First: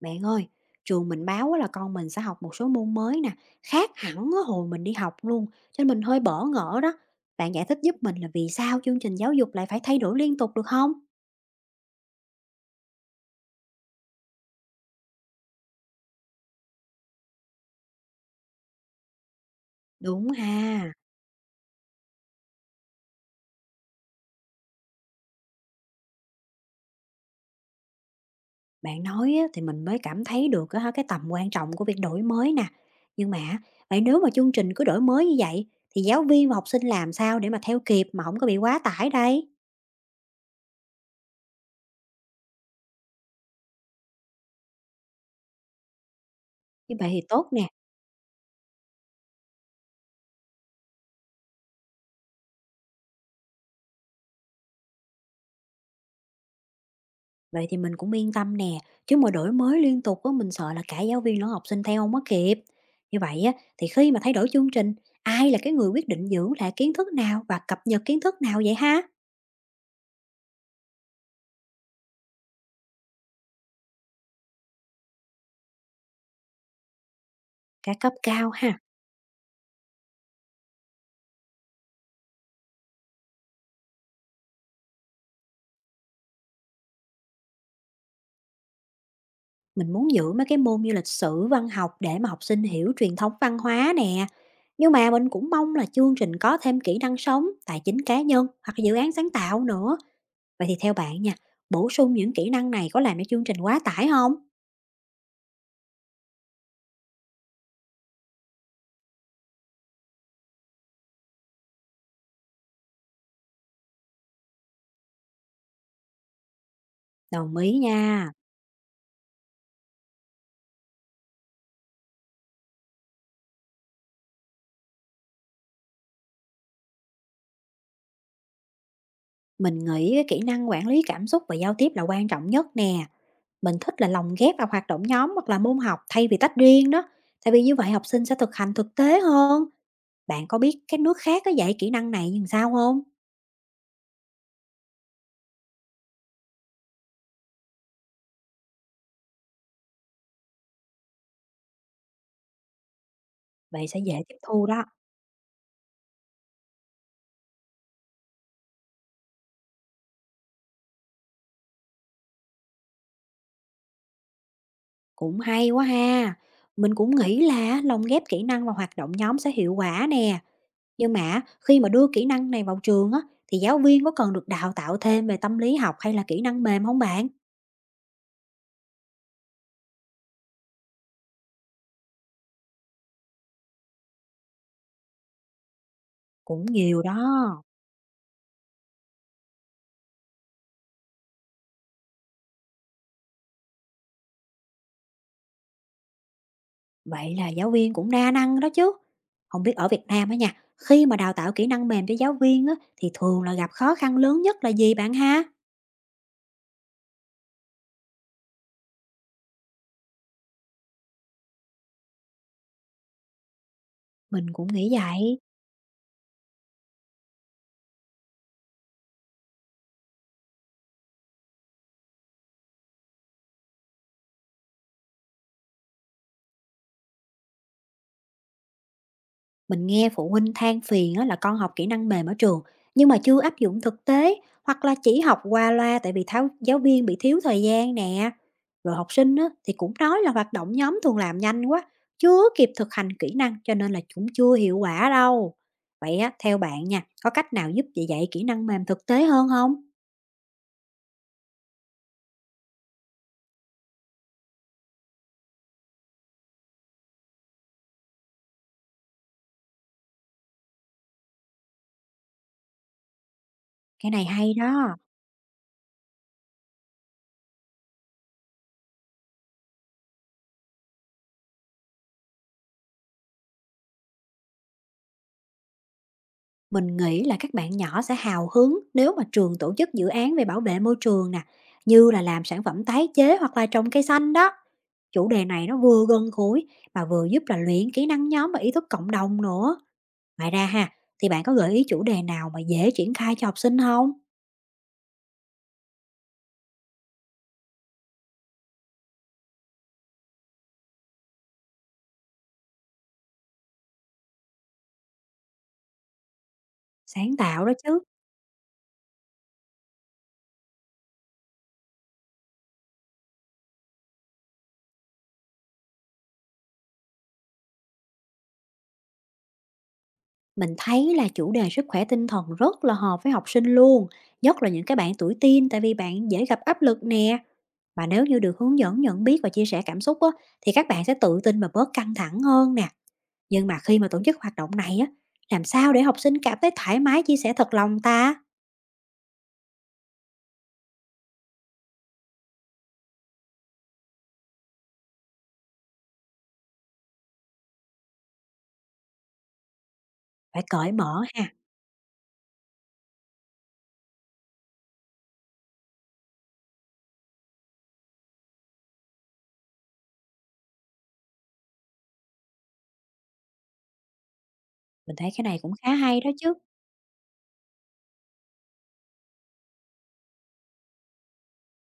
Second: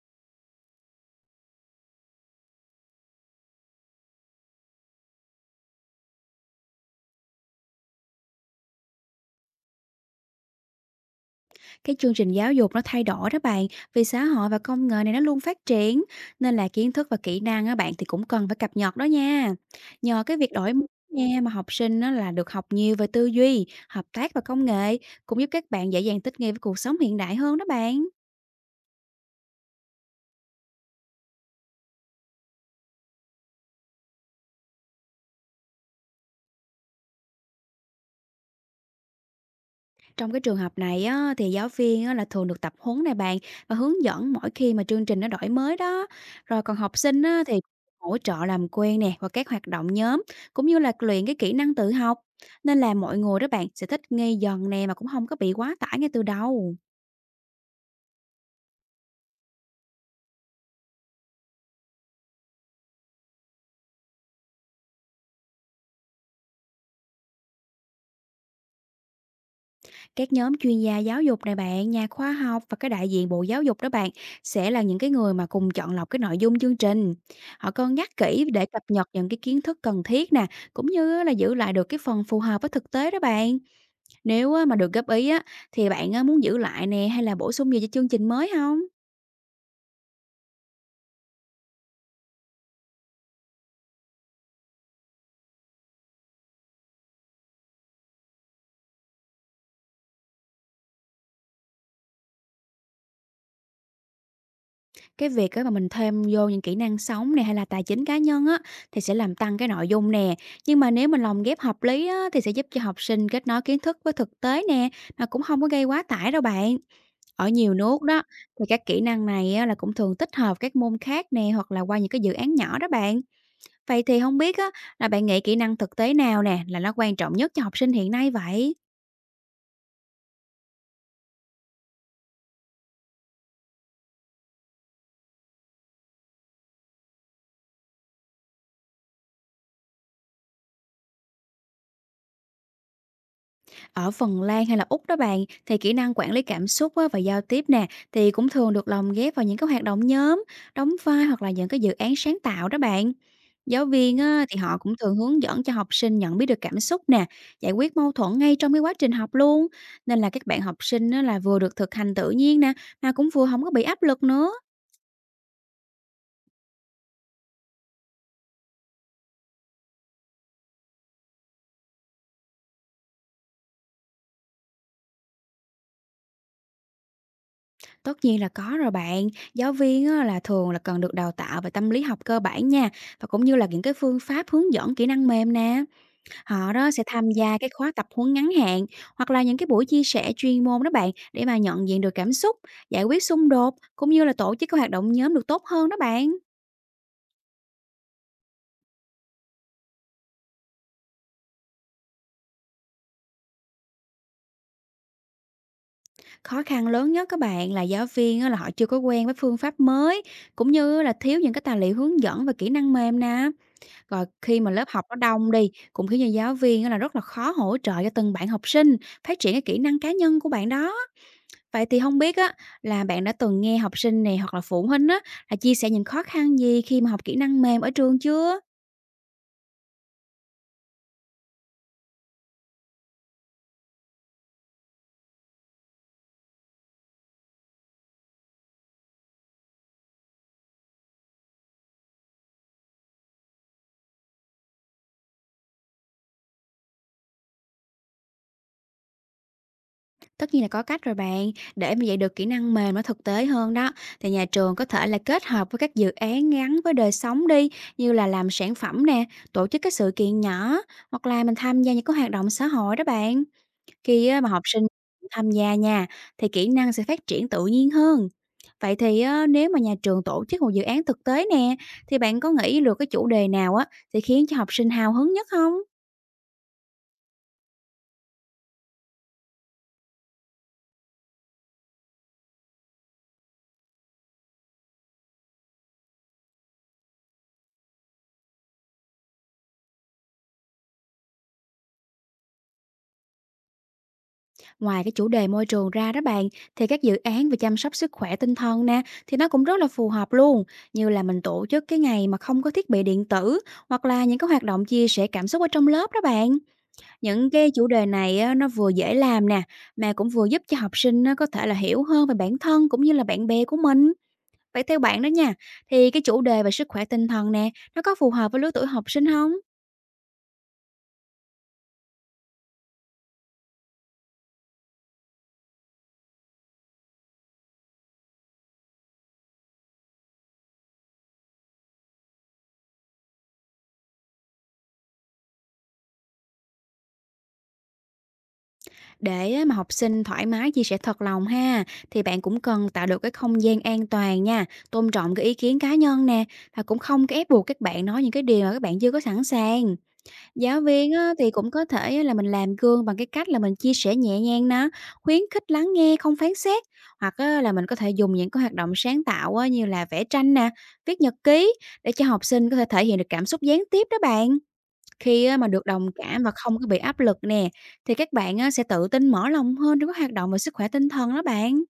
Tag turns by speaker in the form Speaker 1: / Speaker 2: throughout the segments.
Speaker 1: Bạn ơi, trường mình báo á là con mình sẽ học một số môn mới nè, khác hẳn á hồi mình đi học luôn, cho nên mình hơi bỡ ngỡ đó. Bạn giải thích giúp mình là vì sao chương trình giáo dục lại phải thay đổi liên tục được không?
Speaker 2: Cái chương trình giáo dục nó thay đổi đó bạn, vì xã hội và công nghệ này nó luôn phát triển, nên là kiến thức và kỹ năng á bạn thì cũng cần phải cập nhật đó nha. Nhờ
Speaker 1: Đúng
Speaker 2: cái việc đổi mới
Speaker 1: ha,
Speaker 2: nha mà học sinh nó là được học nhiều về tư duy, hợp tác và công nghệ, cũng giúp các bạn dễ dàng thích nghi với cuộc sống hiện đại hơn đó bạn.
Speaker 1: bạn nói á thì mình mới cảm thấy được á cái tầm quan trọng của việc đổi mới nè. Nhưng mà á, vậy nếu mà chương trình cứ đổi mới như vậy thì giáo viên và học sinh làm sao để mà theo kịp mà không có bị quá tải đây?
Speaker 2: Trong cái trường hợp này á, thì giáo viên á, là thường được tập huấn này bạn và hướng dẫn mỗi khi mà chương trình nó đổi mới đó. Rồi còn
Speaker 1: Như
Speaker 2: học
Speaker 1: vậy thì
Speaker 2: sinh á,
Speaker 1: tốt
Speaker 2: thì
Speaker 1: nè.
Speaker 2: hỗ trợ làm quen nè và các hoạt động nhóm cũng như là luyện cái kỹ năng tự học. Nên là mọi người đó bạn sẽ thích nghi dần nè mà cũng không có bị quá tải ngay từ đầu.
Speaker 1: Vậy thì mình cũng yên tâm nè, chứ mà đổi mới liên tục á mình sợ là cả giáo viên lẫn học sinh theo không có kịp. Như vậy á, thì khi mà thay đổi chương trình, ai là cái người quyết định giữ lại kiến thức nào và cập nhật kiến thức nào vậy ha?
Speaker 2: Các nhóm chuyên gia giáo dục này bạn, nhà khoa học và cái đại diện Bộ Giáo dục đó bạn sẽ là những cái người mà cùng chọn lọc cái nội dung chương trình. Họ
Speaker 1: Cả
Speaker 2: cân
Speaker 1: cấp
Speaker 2: nhắc kỹ
Speaker 1: cao
Speaker 2: để
Speaker 1: ha.
Speaker 2: cập nhật những cái kiến thức cần thiết nè, cũng như á là giữ lại được cái phần phù hợp với thực tế đó bạn. Nếu á mà được góp ý á, thì bạn á muốn giữ lại nè hay là bổ sung gì cho chương trình mới không?
Speaker 1: Mình muốn giữ mấy cái môn như lịch sử, văn học để mà học sinh hiểu truyền thống văn hóa nè. Nhưng mà mình cũng mong là chương trình có thêm kỹ năng sống, tài chính cá nhân hoặc dự án sáng tạo nữa. Vậy thì theo bạn nha, bổ sung những kỹ năng này có làm cho chương trình quá tải không?
Speaker 2: Cái việc á mà mình thêm vô những kỹ năng sống này hay là tài chính cá nhân á, thì sẽ làm tăng cái nội dung nè. Nhưng mà nếu mình lồng ghép hợp lý á, thì sẽ giúp cho học sinh kết nối kiến thức với thực tế nè, mà cũng không có gây quá tải đâu bạn. Ở
Speaker 1: Đồng
Speaker 2: nhiều
Speaker 1: ý
Speaker 2: nước đó,
Speaker 1: nha.
Speaker 2: thì các kỹ năng này á là cũng thường tích hợp các môn khác nè, hoặc là qua những cái dự án nhỏ đó bạn. Vậy thì không biết á, là bạn nghĩ kỹ năng thực tế nào nè, là nó quan trọng nhất cho học sinh hiện nay vậy?
Speaker 1: Mình nghĩ cái kỹ năng quản lý cảm xúc và giao tiếp là quan trọng nhất nè. Mình thích là lồng ghép vào hoạt động nhóm hoặc là môn học thay vì tách riêng đó. Tại vì như vậy học sinh sẽ thực hành thực tế hơn. Bạn có biết các nước khác có dạy kỹ năng này như sao không?
Speaker 2: Ở Phần Lan hay là Úc đó bạn, thì kỹ năng quản lý cảm xúc á, và giao tiếp nè, thì cũng thường được lồng ghép vào những cái hoạt động nhóm, đóng vai hoặc là những cái dự án sáng tạo đó bạn. Giáo
Speaker 1: Vậy sẽ
Speaker 2: viên
Speaker 1: dễ tiếp
Speaker 2: á, thì
Speaker 1: thu
Speaker 2: họ
Speaker 1: đó.
Speaker 2: cũng thường hướng dẫn cho học sinh nhận biết được cảm xúc nè, giải quyết mâu thuẫn ngay trong cái quá trình học luôn. Nên là các bạn học sinh á, là vừa được thực hành tự nhiên nè, mà cũng vừa không có bị áp lực nữa.
Speaker 1: Cũng hay quá ha. Mình cũng nghĩ là lồng ghép kỹ năng vào hoạt động nhóm sẽ hiệu quả nè. Nhưng mà khi mà đưa kỹ năng này vào trường á, thì giáo viên có cần được đào tạo thêm về tâm lý học hay là kỹ năng mềm không bạn?
Speaker 2: Tất nhiên là có rồi bạn, giáo viên á, là thường là cần được đào tạo về tâm lý học cơ bản nha, và cũng như là những cái phương pháp hướng dẫn kỹ năng mềm nè.
Speaker 1: Cũng
Speaker 2: Họ đó sẽ
Speaker 1: nhiều
Speaker 2: tham gia
Speaker 1: đó.
Speaker 2: cái khóa tập huấn ngắn hạn hoặc là những cái buổi chia sẻ chuyên môn đó bạn để mà nhận diện được cảm xúc, giải quyết xung đột cũng như là tổ chức các hoạt động nhóm được tốt hơn đó bạn.
Speaker 1: Vậy là giáo viên cũng đa năng đó chứ. Không biết ở Việt Nam á nha, khi mà đào tạo kỹ năng mềm cho giáo viên á, thì thường là gặp khó khăn lớn nhất là gì bạn ha?
Speaker 2: Khó khăn lớn nhất các bạn là giáo viên á, là họ chưa có quen với phương pháp mới cũng như là thiếu những cái tài liệu hướng dẫn và kỹ năng mềm nè. Rồi
Speaker 1: Mình
Speaker 2: khi
Speaker 1: cũng
Speaker 2: mà lớp
Speaker 1: nghĩ
Speaker 2: học nó
Speaker 1: vậy.
Speaker 2: đông đi cũng khiến cho giáo viên á, là rất là khó hỗ trợ cho từng bạn học sinh phát triển cái kỹ năng cá nhân của bạn đó. Vậy thì không biết á, là bạn đã từng nghe học sinh này hoặc là phụ huynh á, là chia sẻ những khó khăn gì khi mà học kỹ năng mềm ở trường chưa?
Speaker 1: Mình nghe phụ huynh than phiền á, là con học kỹ năng mềm ở trường nhưng mà chưa áp dụng thực tế, hoặc là chỉ học qua loa tại vì tháo, giáo viên bị thiếu thời gian nè. Rồi học sinh á, thì cũng nói là hoạt động nhóm thường làm nhanh quá, chưa kịp thực hành kỹ năng, cho nên là cũng chưa hiệu quả đâu. Vậy á, theo bạn nha, có cách nào giúp dạy dạy kỹ năng mềm thực tế hơn không?
Speaker 2: Tất nhiên là có cách rồi bạn, để mà dạy được kỹ năng mềm nó thực tế hơn đó, thì nhà trường có thể là kết hợp với các dự án gắn với đời sống đi, như là làm sản phẩm nè, tổ chức các sự kiện nhỏ, hoặc là mình tham gia những cái hoạt động xã hội đó bạn.
Speaker 1: Cái này
Speaker 2: Khi á mà
Speaker 1: hay
Speaker 2: học sinh
Speaker 1: đó.
Speaker 2: tham gia nha, thì kỹ năng sẽ phát triển tự nhiên hơn. Vậy thì á, nếu mà nhà trường tổ chức một dự án thực tế nè, thì bạn có nghĩ được cái chủ đề nào á sẽ khiến cho học sinh hào hứng nhất không?
Speaker 1: Mình nghĩ là các bạn nhỏ sẽ hào hứng nếu mà trường tổ chức dự án về bảo vệ môi trường nè, như là làm sản phẩm tái chế hoặc là trồng cây xanh đó. Chủ đề này nó vừa gần gũi mà vừa giúp là luyện kỹ năng nhóm và ý thức cộng đồng nữa. Ngoài ra ha, thì bạn có gợi ý chủ đề nào mà dễ triển khai cho học sinh không?
Speaker 2: Ngoài cái chủ đề môi trường ra đó bạn, thì các dự án về chăm sóc sức khỏe tinh thần nè, thì nó cũng rất là phù hợp luôn. Như là mình tổ chức cái ngày mà không có thiết bị điện tử, hoặc là những cái hoạt động chia sẻ cảm xúc ở trong lớp đó bạn.
Speaker 1: Sáng
Speaker 2: Những
Speaker 1: tạo
Speaker 2: cái
Speaker 1: đó
Speaker 2: chủ
Speaker 1: chứ.
Speaker 2: đề này á, nó vừa dễ làm nè, mà cũng vừa giúp cho học sinh á, có thể là hiểu hơn về bản thân cũng như là bạn bè của mình. Vậy theo bạn đó nha, thì cái chủ đề về sức khỏe tinh thần nè, nó có phù hợp với lứa tuổi học sinh không?
Speaker 1: Mình thấy là chủ đề sức khỏe tinh thần rất là hợp với học sinh luôn, nhất là những cái bạn tuổi teen tại vì bạn dễ gặp áp lực nè. Và nếu như được hướng dẫn nhận biết và chia sẻ cảm xúc á, thì các bạn sẽ tự tin và bớt căng thẳng hơn nè. Nhưng mà khi mà tổ chức hoạt động này á, làm sao để học sinh cảm thấy thoải mái chia sẻ thật lòng ta?
Speaker 2: Để á, mà học sinh thoải mái chia sẻ thật lòng ha, thì bạn cũng cần tạo được cái không gian an toàn nha, tôn trọng cái ý kiến cá nhân nè, và cũng không có ép buộc các bạn nói những cái điều mà các bạn chưa có sẵn sàng.
Speaker 1: Phải
Speaker 2: Giáo
Speaker 1: cởi
Speaker 2: viên
Speaker 1: mở
Speaker 2: á,
Speaker 1: ha.
Speaker 2: thì cũng có thể á, là mình làm gương bằng cái cách là mình chia sẻ nhẹ nhàng nè, khuyến khích lắng nghe không phán xét, hoặc á, là mình có thể dùng những cái hoạt động sáng tạo á, như là vẽ tranh nè, viết nhật ký để cho học sinh có thể thể hiện được cảm xúc gián tiếp đó bạn.
Speaker 1: Mình thấy cái
Speaker 2: Khi á,
Speaker 1: này
Speaker 2: mà
Speaker 1: cũng
Speaker 2: được
Speaker 1: khá
Speaker 2: đồng
Speaker 1: hay đó
Speaker 2: cảm và
Speaker 1: chứ.
Speaker 2: không có bị áp lực nè, thì các bạn á, sẽ tự tin mở lòng hơn trong các hoạt động về sức khỏe tinh thần đó bạn.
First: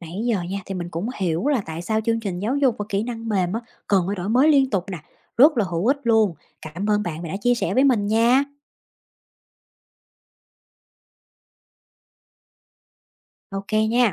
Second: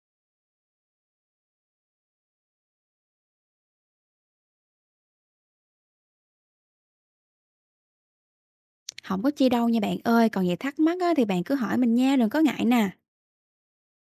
Speaker 1: Nãy giờ nha thì mình cũng hiểu là tại sao chương trình giáo dục và kỹ năng mềm á, cần phải đổi mới liên tục nè. Rất là hữu ích luôn. Cảm ơn bạn vì đã chia sẻ với mình nha.
Speaker 2: Không có chi đâu nha bạn ơi, còn gì thắc mắc á, thì bạn cứ hỏi mình nha, đừng có ngại nè.
Speaker 1: Ok nha.